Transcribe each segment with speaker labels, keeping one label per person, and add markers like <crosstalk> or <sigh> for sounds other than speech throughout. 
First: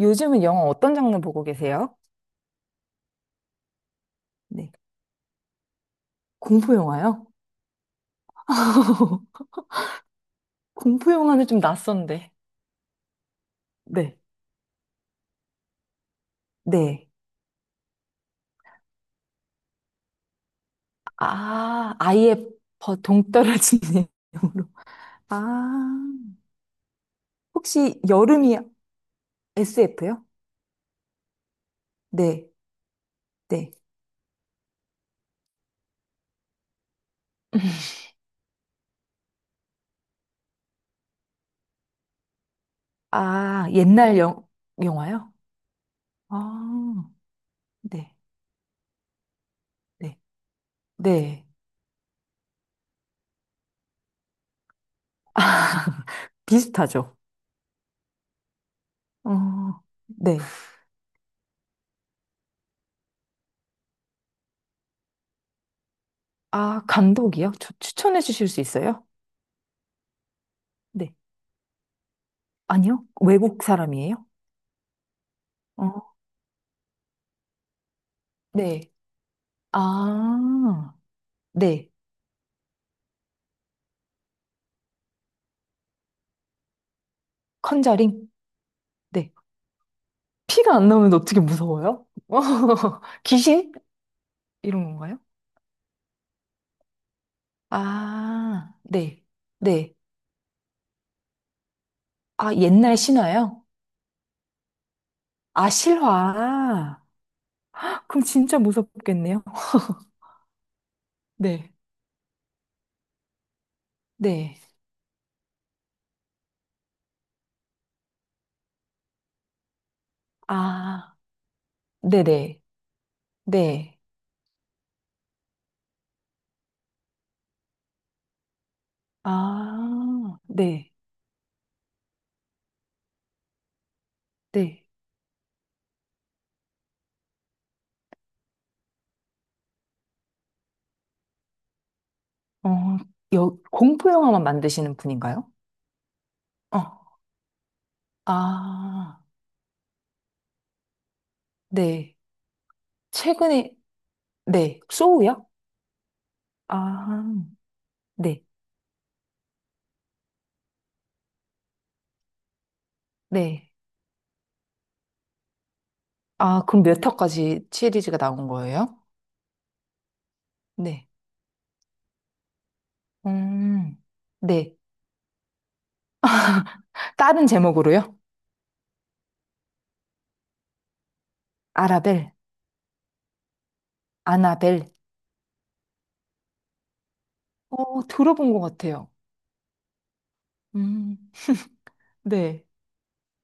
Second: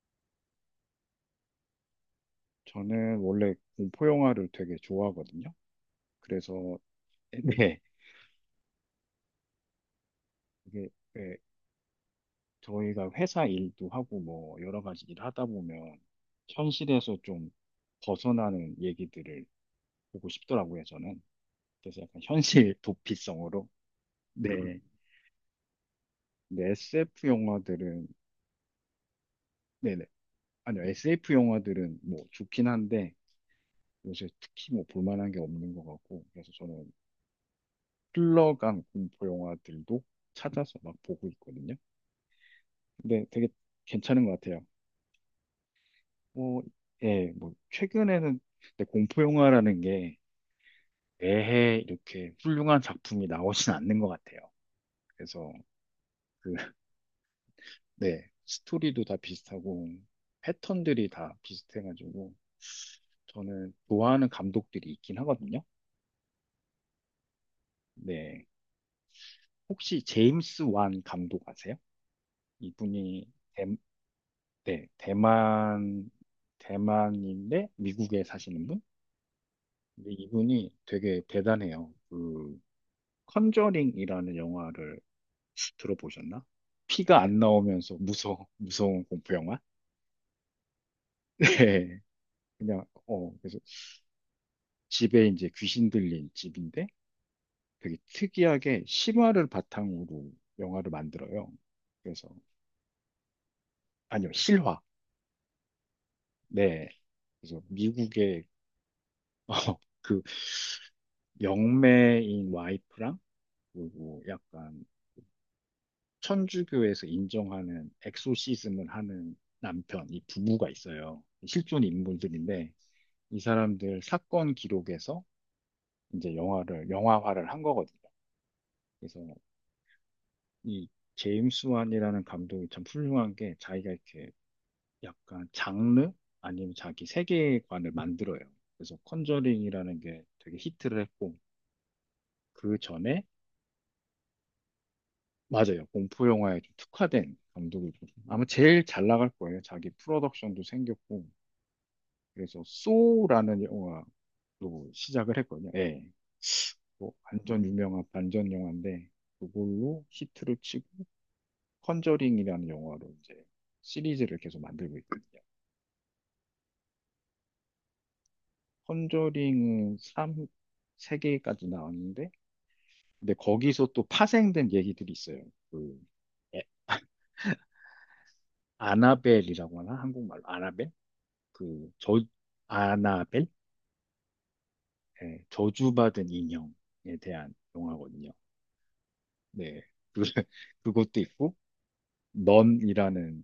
Speaker 1: 요즘은 영화 어떤 장르 보고 계세요?
Speaker 2: 저는 원래 공포 영화를
Speaker 1: 네.
Speaker 2: 되게 좋아하거든요.
Speaker 1: 공포
Speaker 2: 그래서
Speaker 1: 영화요?
Speaker 2: <laughs> 네,
Speaker 1: <laughs>
Speaker 2: 이게
Speaker 1: 공포
Speaker 2: 네,
Speaker 1: 영화는 좀 낯선데.
Speaker 2: 저희가 회사 일도
Speaker 1: 네.
Speaker 2: 하고 뭐 여러 가지 일 하다 보면
Speaker 1: 네.
Speaker 2: 현실에서 좀 벗어나는 얘기들을 보고 싶더라고요, 저는.
Speaker 1: 아,
Speaker 2: 그래서 약간
Speaker 1: 아예
Speaker 2: 현실 <laughs> 도피성으로.
Speaker 1: 동떨어지는 <laughs>
Speaker 2: 네,
Speaker 1: 영화로. 아,
Speaker 2: 근데 SF
Speaker 1: 혹시
Speaker 2: 영화들은,
Speaker 1: 여름이
Speaker 2: 네네.
Speaker 1: SF요?
Speaker 2: 아니요, SF 영화들은 뭐
Speaker 1: 네.
Speaker 2: 좋긴 한데
Speaker 1: 네.
Speaker 2: 요새 특히 뭐 볼만한 게 없는 것 같고, 그래서 저는 흘러간 공포 영화들도 찾아서 막 보고 있거든요. 근데 되게
Speaker 1: 아,
Speaker 2: 괜찮은 것 같아요.
Speaker 1: 영화요?
Speaker 2: 뭐,
Speaker 1: 아,
Speaker 2: 예, 뭐,
Speaker 1: 네.
Speaker 2: 최근에는, 근데 공포 영화라는 게
Speaker 1: 네. 네.
Speaker 2: 매해 이렇게 훌륭한 작품이 나오진 않는 것 같아요. 그래서,
Speaker 1: 아, <laughs>
Speaker 2: 그, <laughs>
Speaker 1: 비슷하죠?
Speaker 2: 네, 스토리도 다
Speaker 1: 어,
Speaker 2: 비슷하고,
Speaker 1: 네.
Speaker 2: 패턴들이 다 비슷해가지고, 저는 좋아하는 감독들이 있긴 하거든요.
Speaker 1: 아, 감독이요? 추천해
Speaker 2: 네,
Speaker 1: 주실 수 있어요?
Speaker 2: 혹시 제임스 완
Speaker 1: 네.
Speaker 2: 감독 아세요?
Speaker 1: 아니요?
Speaker 2: 이분이,
Speaker 1: 외국
Speaker 2: 대,
Speaker 1: 사람이에요?
Speaker 2: 네, 대만,
Speaker 1: 어,
Speaker 2: 대만인데 미국에 사시는
Speaker 1: 네.
Speaker 2: 분? 근데 이분이
Speaker 1: 아,
Speaker 2: 되게
Speaker 1: 네.
Speaker 2: 대단해요. 그, 컨저링이라는 영화를 들어보셨나? 피가 안 나오면서
Speaker 1: 컨저링?
Speaker 2: 무서운
Speaker 1: 네.
Speaker 2: 공포 영화?
Speaker 1: 피가 안 나오면
Speaker 2: <laughs>
Speaker 1: 어떻게
Speaker 2: 네.
Speaker 1: 무서워요?
Speaker 2: 그냥,
Speaker 1: <laughs>
Speaker 2: 어, 그래서
Speaker 1: 귀신? 이런 건가요?
Speaker 2: 집에 이제 귀신 들린 집인데 되게
Speaker 1: 아,
Speaker 2: 특이하게
Speaker 1: 네.
Speaker 2: 실화를
Speaker 1: 네.
Speaker 2: 바탕으로 영화를 만들어요. 그래서,
Speaker 1: 아, 옛날 신화요?
Speaker 2: 아니요, 실화.
Speaker 1: 아,
Speaker 2: 네.
Speaker 1: 실화.
Speaker 2: 그래서
Speaker 1: 그럼
Speaker 2: 미국의
Speaker 1: 진짜 무섭겠네요.
Speaker 2: <laughs> 그
Speaker 1: 네.
Speaker 2: 영매인 와이프랑 그리고
Speaker 1: 네.
Speaker 2: 약간 천주교에서 인정하는 엑소시즘을 하는 남편, 이 부부가
Speaker 1: 아,
Speaker 2: 있어요. 실존
Speaker 1: 네네.
Speaker 2: 인물들인데 이
Speaker 1: 네.
Speaker 2: 사람들 사건 기록에서 이제 영화화를 한 거거든요. 그래서
Speaker 1: 아,
Speaker 2: 이
Speaker 1: 네.
Speaker 2: 제임스 완이라는 감독이 참 훌륭한 게 자기가 이렇게
Speaker 1: 네.
Speaker 2: 약간 장르? 아니면 자기 세계관을 만들어요. 그래서 컨저링이라는 게 되게 히트를 했고, 그
Speaker 1: 어,
Speaker 2: 전에,
Speaker 1: 여, 공포 영화만 만드시는 분인가요?
Speaker 2: 맞아요. 공포 영화에 좀
Speaker 1: 어.
Speaker 2: 특화된 감독이고, 아마 제일 잘
Speaker 1: 아,
Speaker 2: 나갈 거예요. 자기 프로덕션도 생겼고,
Speaker 1: 네.
Speaker 2: 그래서 소라는
Speaker 1: 최근에,
Speaker 2: 영화로
Speaker 1: 네,
Speaker 2: 시작을
Speaker 1: 소우요?
Speaker 2: 했거든요. 예. 뭐
Speaker 1: 아,
Speaker 2: 완전 유명한
Speaker 1: 네,
Speaker 2: 반전 영화인데 그걸로 히트를 치고 컨저링이라는 영화로 이제
Speaker 1: 네.
Speaker 2: 시리즈를 계속 만들고 있거든요.
Speaker 1: 아, 그럼 몇 화까지 시리즈가 나온 거예요?
Speaker 2: 컨저링은
Speaker 1: 네.
Speaker 2: 세, 개까지 나왔는데, 근데 거기서
Speaker 1: 음,
Speaker 2: 또 파생된
Speaker 1: 네.
Speaker 2: 얘기들이 있어요. 그 에-
Speaker 1: <laughs> 다른 제목으로요?
Speaker 2: 아나벨이라고 하나? 한국말로 아나벨? 그
Speaker 1: 아라벨,
Speaker 2: 저 아나벨?
Speaker 1: 아나벨.
Speaker 2: 예, 저주받은 인형에 대한
Speaker 1: 어,
Speaker 2: 영화거든요.
Speaker 1: 들어본 것 같아요.
Speaker 2: 네. 그, <laughs>
Speaker 1: 음,
Speaker 2: 그것도 있고
Speaker 1: 네.
Speaker 2: 넌이라는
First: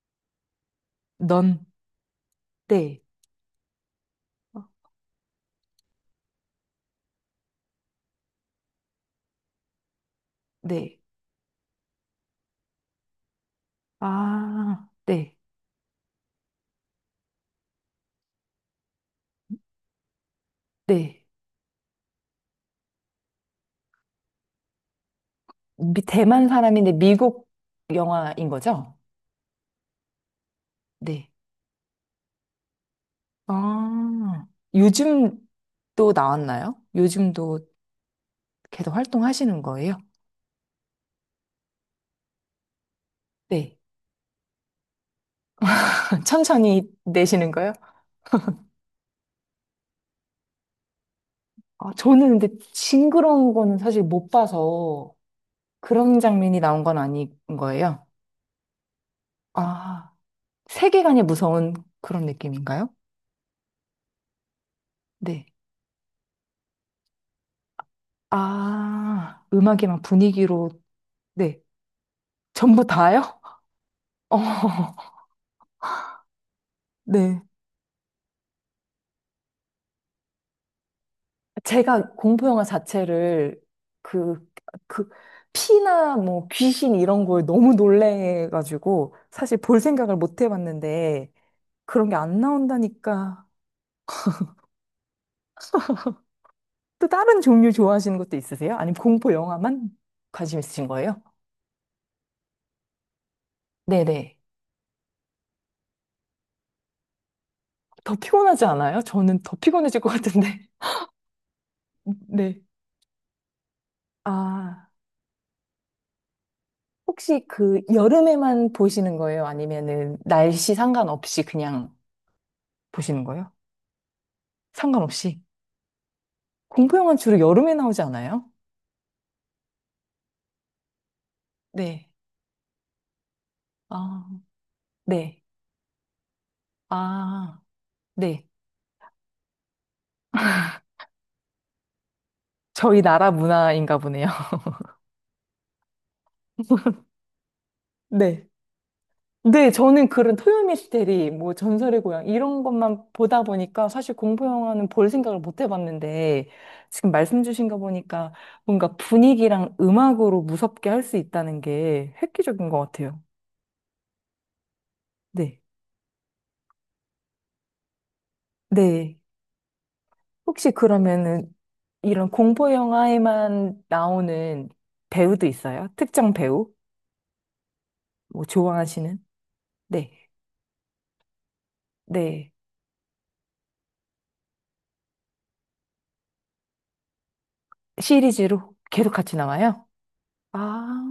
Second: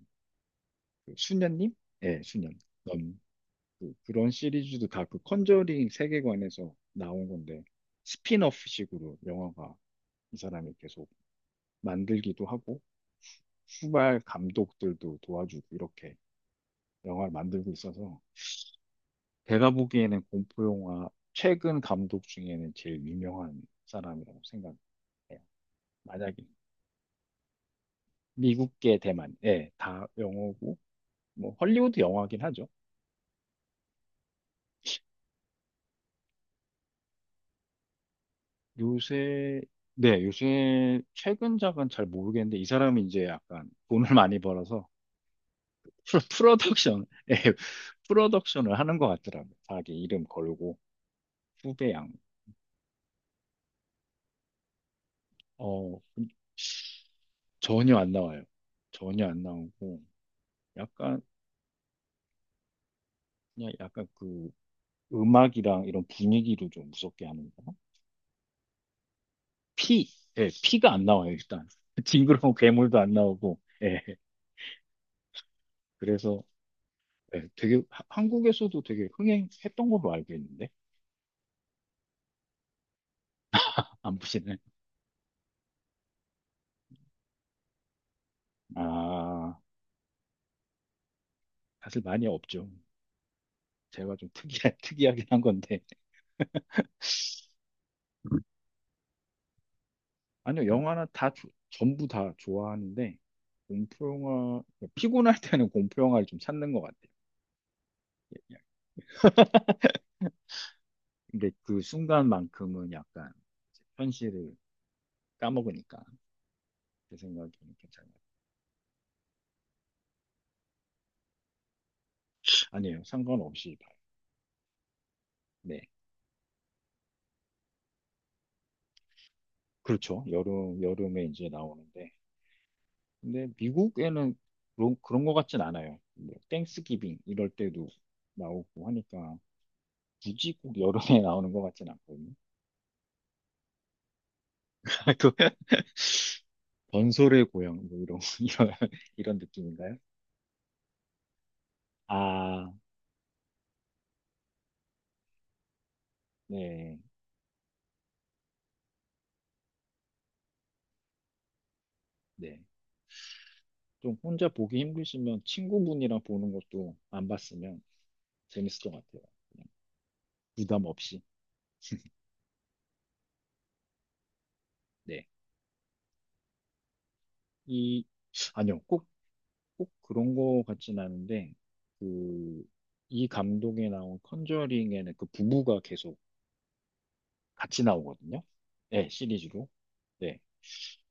Speaker 2: 그
Speaker 1: 넌,
Speaker 2: 수녀님? 예, 수녀.
Speaker 1: 네.
Speaker 2: 넌. 그런
Speaker 1: 어,
Speaker 2: 시리즈도 다 그 컨저링 세계관에서 나온 건데 스핀오프식으로 영화가 이 사람이
Speaker 1: 네.
Speaker 2: 계속 만들기도 하고 후발
Speaker 1: 아,
Speaker 2: 감독들도
Speaker 1: 네,
Speaker 2: 도와주고 이렇게 영화를 만들고 있어서, 제가 보기에는 공포 영화
Speaker 1: 네.
Speaker 2: 최근 감독 중에는 제일 유명한 사람이라고 생각해요. 만약에
Speaker 1: 대만 사람인데 미국 영화인 거죠?
Speaker 2: 미국계 대만, 예, 다 영어고
Speaker 1: 네.
Speaker 2: 뭐 헐리우드 영화긴 하죠.
Speaker 1: 아, 요즘 또 나왔나요? 요즘도 계속
Speaker 2: 요새,
Speaker 1: 활동하시는 거예요?
Speaker 2: 네, 요새 최근작은 잘 모르겠는데, 이 사람이 이제 약간
Speaker 1: 네.
Speaker 2: 돈을 <laughs> 많이 벌어서
Speaker 1: <laughs> 천천히
Speaker 2: 프로덕션, <laughs>
Speaker 1: 내시는
Speaker 2: 예,
Speaker 1: 거예요?
Speaker 2: 프로덕션을 하는 것 같더라고요. 자기 이름 걸고,
Speaker 1: 아,
Speaker 2: 후배양.
Speaker 1: 저는 근데 징그러운 거는 사실 못 봐서
Speaker 2: 어,
Speaker 1: 그런 장면이 나온 건 아닌
Speaker 2: 전혀
Speaker 1: 거예요.
Speaker 2: 안 나와요. 전혀 안 나오고,
Speaker 1: 아,
Speaker 2: 약간,
Speaker 1: 세계관이 무서운 그런 느낌인가요?
Speaker 2: 그냥 약간 그
Speaker 1: 네.
Speaker 2: 음악이랑 이런 분위기로 좀 무섭게 하는 거.
Speaker 1: 아, 음악이랑
Speaker 2: 피, 예,
Speaker 1: 분위기로,
Speaker 2: 피가 안 나와요,
Speaker 1: 네.
Speaker 2: 일단. <laughs> 징그러운
Speaker 1: 전부
Speaker 2: 괴물도 안
Speaker 1: 다요?
Speaker 2: 나오고, 예,
Speaker 1: <laughs> 어,
Speaker 2: 그래서,
Speaker 1: 네.
Speaker 2: 예, 되게, 한국에서도 되게 흥행했던 걸로 알고 있는데,
Speaker 1: 제가 공포 영화 자체를
Speaker 2: 안 보
Speaker 1: 그,
Speaker 2: 시네
Speaker 1: 그, 피나 뭐 귀신 이런 걸 너무 놀래가지고
Speaker 2: 아,
Speaker 1: 사실 볼 생각을 못 해봤는데
Speaker 2: 사실
Speaker 1: 그런 게
Speaker 2: 많이
Speaker 1: 안
Speaker 2: 없죠.
Speaker 1: 나온다니까.
Speaker 2: 제가 좀 <laughs> 특이하긴 한 건데.
Speaker 1: 또 다른 종류 좋아하시는 것도 있으세요? 아니면 공포 영화만 관심
Speaker 2: 아니요,
Speaker 1: 있으신
Speaker 2: 영화는
Speaker 1: 거예요?
Speaker 2: 다, 전부 다 좋아하는데,
Speaker 1: 네네.
Speaker 2: 공포영화, 피곤할 때는 공포영화를 좀 찾는 것 같아요.
Speaker 1: 더
Speaker 2: 예, 예.
Speaker 1: 피곤하지 않아요? 저는 더 피곤해질 것 같은데.
Speaker 2: 근데 그
Speaker 1: <laughs> 네.
Speaker 2: 순간만큼은 약간 이제 현실을
Speaker 1: 아,
Speaker 2: 까먹으니까, 제
Speaker 1: 혹시
Speaker 2: 생각에는
Speaker 1: 그
Speaker 2: 괜찮아요.
Speaker 1: 여름에만 보시는 거예요? 아니면은 날씨 상관없이 그냥
Speaker 2: 아니에요,
Speaker 1: 보시는 거예요?
Speaker 2: 상관없이 봐요.
Speaker 1: 상관없이.
Speaker 2: 네.
Speaker 1: 공포 영화는 주로 여름에 나오지 않아요?
Speaker 2: 그렇죠. 여름에 이제
Speaker 1: 네.
Speaker 2: 나오는데, 근데
Speaker 1: 아,
Speaker 2: 미국에는 그런 것
Speaker 1: 네.
Speaker 2: 같진 않아요. 뭐 땡스기빙 이럴
Speaker 1: 아,
Speaker 2: 때도
Speaker 1: 네.
Speaker 2: 나오고 하니까. 굳이 꼭 여름에 <laughs> 나오는 것 같진 않거든요.
Speaker 1: 저희 나라 문화인가 보네요. <laughs>
Speaker 2: <laughs> 그 전설의 고향, 뭐 이런,
Speaker 1: 네.
Speaker 2: <laughs> 이런, 이런
Speaker 1: 네,
Speaker 2: 느낌인가요?
Speaker 1: 저는 그런 토요 미스테리, 뭐 전설의 고향 이런
Speaker 2: 아,
Speaker 1: 것만 보다 보니까 사실 공포 영화는 볼 생각을 못 해봤는데
Speaker 2: 네,
Speaker 1: 지금 말씀 주신 거 보니까 뭔가 분위기랑 음악으로 무섭게 할 수 있다는 게
Speaker 2: 네.
Speaker 1: 획기적인 것 같아요.
Speaker 2: 좀 혼자 보기 힘드시면
Speaker 1: 네.
Speaker 2: 친구분이랑 보는 것도 안 봤으면 재밌을 것
Speaker 1: 네.
Speaker 2: 같아요. 그냥
Speaker 1: 혹시
Speaker 2: 부담 없이.
Speaker 1: 그러면은 이런 공포 영화에만 나오는
Speaker 2: 네.
Speaker 1: 배우도 있어요? 특정 배우?
Speaker 2: 이,
Speaker 1: 뭐
Speaker 2: 아니요, 꼭,
Speaker 1: 좋아하시는?
Speaker 2: 꼭
Speaker 1: 네.
Speaker 2: 그런 거 같진 않은데,
Speaker 1: 네.
Speaker 2: 그, 이 감독에 나온 컨저링에는 그 부부가 계속 같이 나오거든요.
Speaker 1: 시리즈로
Speaker 2: 네,
Speaker 1: 계속 같이
Speaker 2: 시리즈로.
Speaker 1: 나와요?
Speaker 2: 네.
Speaker 1: 아,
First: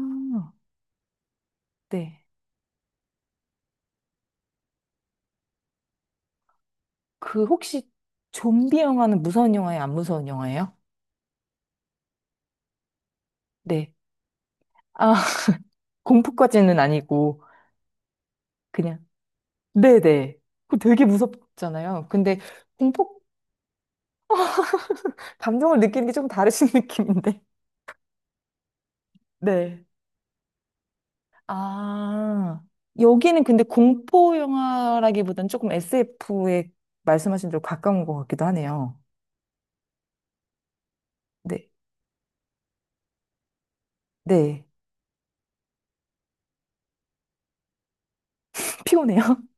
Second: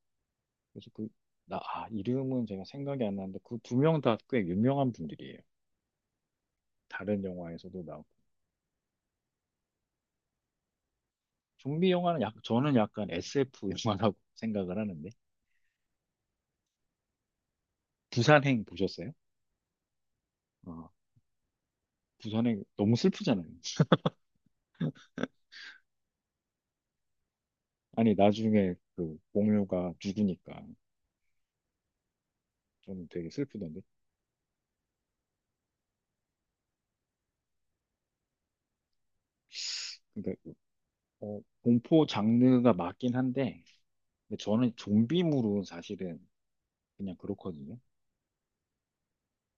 Speaker 2: 그래서 그, 나, 아,
Speaker 1: 네.
Speaker 2: 이름은 제가 생각이 안 나는데 그 2명 다 꽤 유명한 분들이에요. 다른
Speaker 1: 그
Speaker 2: 영화에서도
Speaker 1: 혹시
Speaker 2: 나오고.
Speaker 1: 좀비 영화는 무서운 영화예요? 안 무서운 영화예요?
Speaker 2: 좀비 영화는 약, 저는 약간 SF
Speaker 1: 네.
Speaker 2: 영화라고 <laughs> 생각을 하는데.
Speaker 1: 아, <laughs> 공포까지는 아니고
Speaker 2: 부산행
Speaker 1: 그냥
Speaker 2: 보셨어요?
Speaker 1: 네네. 그
Speaker 2: 어,
Speaker 1: 되게 무섭잖아요. 근데
Speaker 2: 부산행 너무
Speaker 1: 공포
Speaker 2: 슬프잖아요.
Speaker 1: 감정을 느끼는 게 조금 다르신 <laughs> 느낌인데.
Speaker 2: 아니, 나중에 그
Speaker 1: 네.
Speaker 2: 공유가 죽으니까
Speaker 1: 아,
Speaker 2: 좀 되게
Speaker 1: 여기는 근데
Speaker 2: 슬프던데.
Speaker 1: 공포 영화라기보다는 조금 SF에 말씀하신 대로 가까운 것 같기도 하네요.
Speaker 2: 그러니까, 어,
Speaker 1: 네.
Speaker 2: 공포 장르가 맞긴 한데, 근데
Speaker 1: 네.
Speaker 2: 저는 좀비물은 사실은 그냥 그렇거든요.
Speaker 1: <laughs> 피곤해요. <laughs>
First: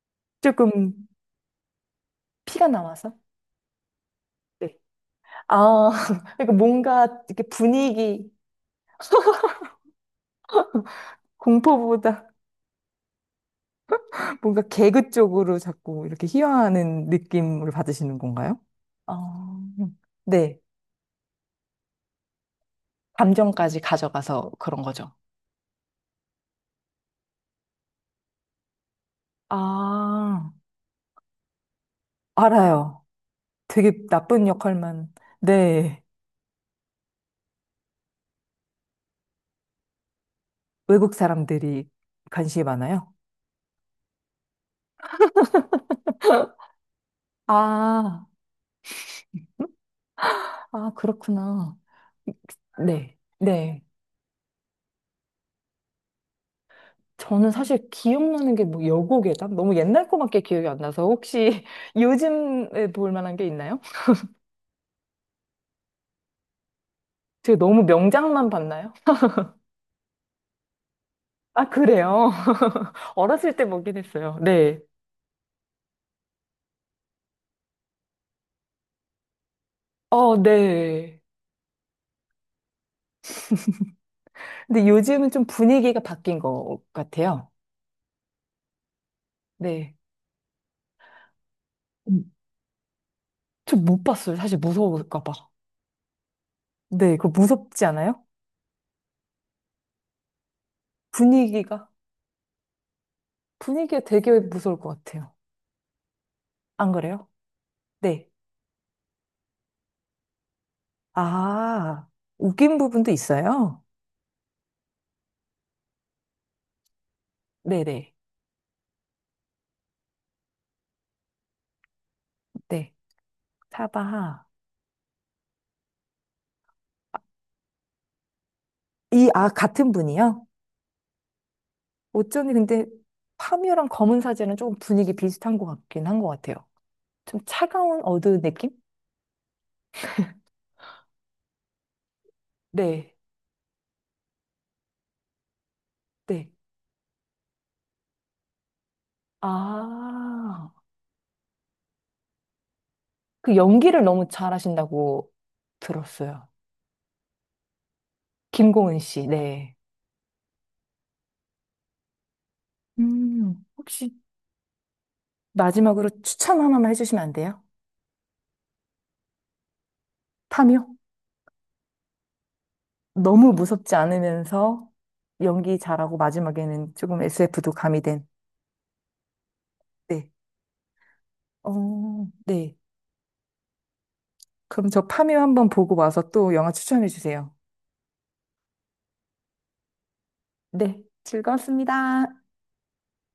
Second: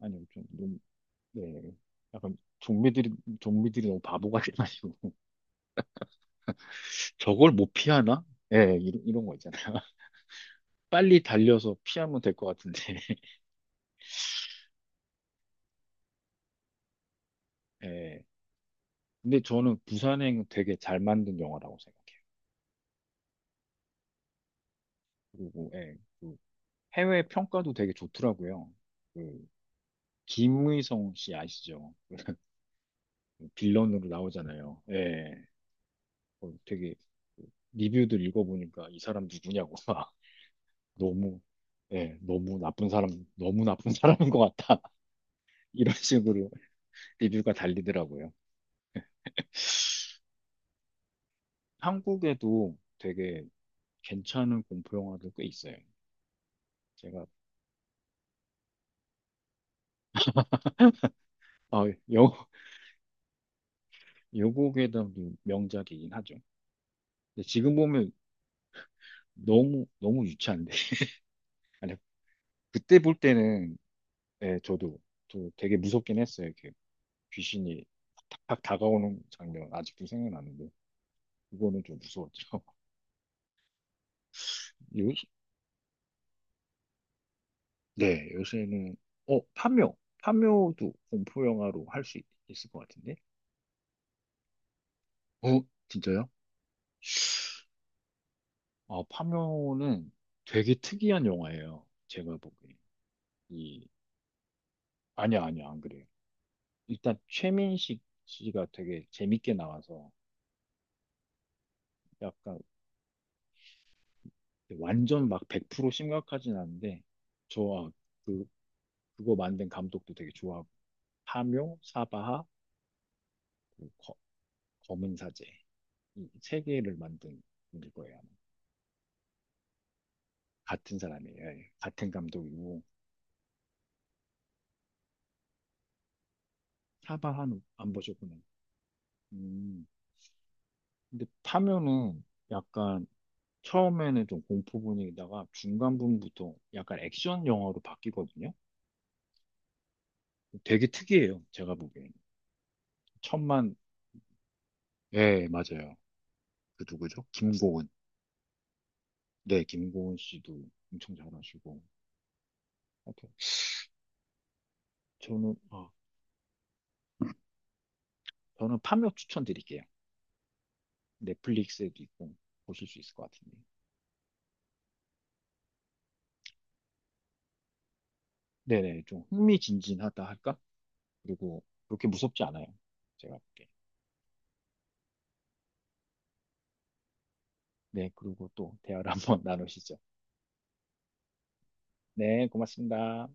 Speaker 2: 아니, 좀, 너무,
Speaker 1: 조금
Speaker 2: 네. 약간
Speaker 1: 피가 나와서.
Speaker 2: 좀비들이 너무 바보
Speaker 1: 네.
Speaker 2: 같아가지고.
Speaker 1: 아, <laughs> 그러니까 뭔가 이렇게
Speaker 2: 저걸 못 피하나?
Speaker 1: 분위기
Speaker 2: 예, 이런, 거 있잖아요. <laughs> 빨리 달려서
Speaker 1: 공포보다
Speaker 2: 피하면 될 것 같은데. <laughs>
Speaker 1: 뭔가 개그 쪽으로 자꾸 이렇게 희화하는 느낌을 받으시는
Speaker 2: 예.
Speaker 1: 건가요? 어,
Speaker 2: 근데 저는 부산행
Speaker 1: 네.
Speaker 2: 되게 잘 만든 영화라고 생각해요.
Speaker 1: 감정까지 가져가서 그런 거죠.
Speaker 2: 그리고 예, 그 해외 평가도 되게 좋더라고요. 그
Speaker 1: 아,
Speaker 2: 김의성 씨 아시죠?
Speaker 1: 알아요.
Speaker 2: 그
Speaker 1: 되게
Speaker 2: 빌런으로
Speaker 1: 나쁜
Speaker 2: 나오잖아요.
Speaker 1: 역할만,
Speaker 2: 예.
Speaker 1: 네,
Speaker 2: 어, 되게 그 리뷰들 읽어보니까 이 사람 누구냐고 <laughs> 막
Speaker 1: 외국
Speaker 2: 너무
Speaker 1: 사람들이
Speaker 2: 예, 너무
Speaker 1: 관심이
Speaker 2: 나쁜 사람,
Speaker 1: 많아요.
Speaker 2: 너무 나쁜 사람인 것 같다. <laughs> 이런 식으로 리뷰가
Speaker 1: 아,
Speaker 2: 달리더라고요.
Speaker 1: 아, 그렇구나.
Speaker 2: 한국에도
Speaker 1: 네.
Speaker 2: 되게
Speaker 1: 네.
Speaker 2: 괜찮은 공포 영화들 꽤 있어요. 제가
Speaker 1: 저는 사실 기억나는 게 뭐 여고괴담? 너무 옛날 거밖에 기억이 안 나서 혹시
Speaker 2: 아,
Speaker 1: <laughs>
Speaker 2: 여,
Speaker 1: 요즘에 볼 만한 게 있나요?
Speaker 2: 여고에 담도 명작이긴 하죠. 근데
Speaker 1: 제가
Speaker 2: 지금
Speaker 1: 너무
Speaker 2: 보면
Speaker 1: 명작만 봤나요?
Speaker 2: 너무 너무 유치한데. <laughs>
Speaker 1: 아,
Speaker 2: 아니
Speaker 1: 그래요?
Speaker 2: 그때
Speaker 1: <laughs>
Speaker 2: 볼
Speaker 1: 어렸을 때
Speaker 2: 때는
Speaker 1: 먹긴 했어요.
Speaker 2: 예,
Speaker 1: 네.
Speaker 2: 저도 또 되게 무섭긴 했어요. 이렇게 귀신이 탁탁 다가오는 장면 아직도
Speaker 1: 어,
Speaker 2: 생각나는데
Speaker 1: 네.
Speaker 2: 이거는 좀 무서웠죠. <laughs>
Speaker 1: 근데
Speaker 2: 요,
Speaker 1: 요즘은 좀 분위기가 바뀐 것 같아요.
Speaker 2: 네, 요새는 어
Speaker 1: 네.
Speaker 2: 파묘도 공포 영화로 할 수 있을 것 같은데.
Speaker 1: 좀 못 봤어요. 사실 무서울까 봐.
Speaker 2: 어 진짜요?
Speaker 1: 네, 그거 무섭지 않아요?
Speaker 2: 아 파묘는 되게 특이한 영화예요.
Speaker 1: 분위기가.
Speaker 2: 제가 보기에. 이
Speaker 1: 분위기가 되게 무서울 것 같아요.
Speaker 2: 아니야, 아니야, 안 그래.
Speaker 1: 안
Speaker 2: 일단
Speaker 1: 그래요?
Speaker 2: 최민식
Speaker 1: 네.
Speaker 2: 씨가 되게 재밌게 나와서
Speaker 1: 아,
Speaker 2: 약간
Speaker 1: 웃긴 부분도 있어요.
Speaker 2: 완전 막 100% 심각하진 않은데 저 아,
Speaker 1: 네네.
Speaker 2: 그, 그거 만든 감독도 되게 좋아하고 파묘, 사바하,
Speaker 1: 네.
Speaker 2: 그 거,
Speaker 1: 사바하.
Speaker 2: 검은 사제 이 세 개를 만든 분일 거예요. 아마.
Speaker 1: 이, 아, 같은 분이요?
Speaker 2: 같은 사람이에요. 예, 같은
Speaker 1: 어쩐지
Speaker 2: 감독이고
Speaker 1: 근데 파묘랑 검은 사제는 조금 분위기 비슷한 것 같긴 한 것 같아요. 좀
Speaker 2: 사바하는 안
Speaker 1: 차가운
Speaker 2: 보셨구나.
Speaker 1: 어두 느낌?
Speaker 2: 음, 근데 파묘는 약간
Speaker 1: 네,
Speaker 2: 처음에는 좀 공포 분위기다가 중간
Speaker 1: 네.
Speaker 2: 부분부터 약간 액션 영화로 바뀌거든요.
Speaker 1: 아,
Speaker 2: 되게 특이해요. 제가 보기엔.
Speaker 1: 그
Speaker 2: 천만,
Speaker 1: 연기를 너무 잘하신다고
Speaker 2: 예, 맞아요.
Speaker 1: 들었어요.
Speaker 2: 그 누구죠? 김고은.
Speaker 1: 김고은 씨,
Speaker 2: 네,
Speaker 1: 네.
Speaker 2: 김고은 씨도 엄청 잘하시고. 하여튼
Speaker 1: 혹시
Speaker 2: 저는, 어,
Speaker 1: 마지막으로 추천 하나만 해주시면 안 돼요?
Speaker 2: 저는 파묘 추천드릴게요.
Speaker 1: 탐요?
Speaker 2: 넷플릭스에도 있고, 보실 수 있을 것
Speaker 1: 너무
Speaker 2: 같은데.
Speaker 1: 무섭지 않으면서 연기 잘하고 마지막에는 조금 SF도 가미된.
Speaker 2: 네네, 좀 흥미진진하다
Speaker 1: 네.
Speaker 2: 할까? 그리고 그렇게
Speaker 1: 어,
Speaker 2: 무섭지 않아요.
Speaker 1: 네.
Speaker 2: 제가 볼게.
Speaker 1: 그럼 저 파묘 한번 보고 와서 또 영화 추천해 주세요.
Speaker 2: 네, 그리고 또 대화를 <laughs> 한번 나누시죠.
Speaker 1: 네. 즐거웠습니다.
Speaker 2: 네, 고맙습니다.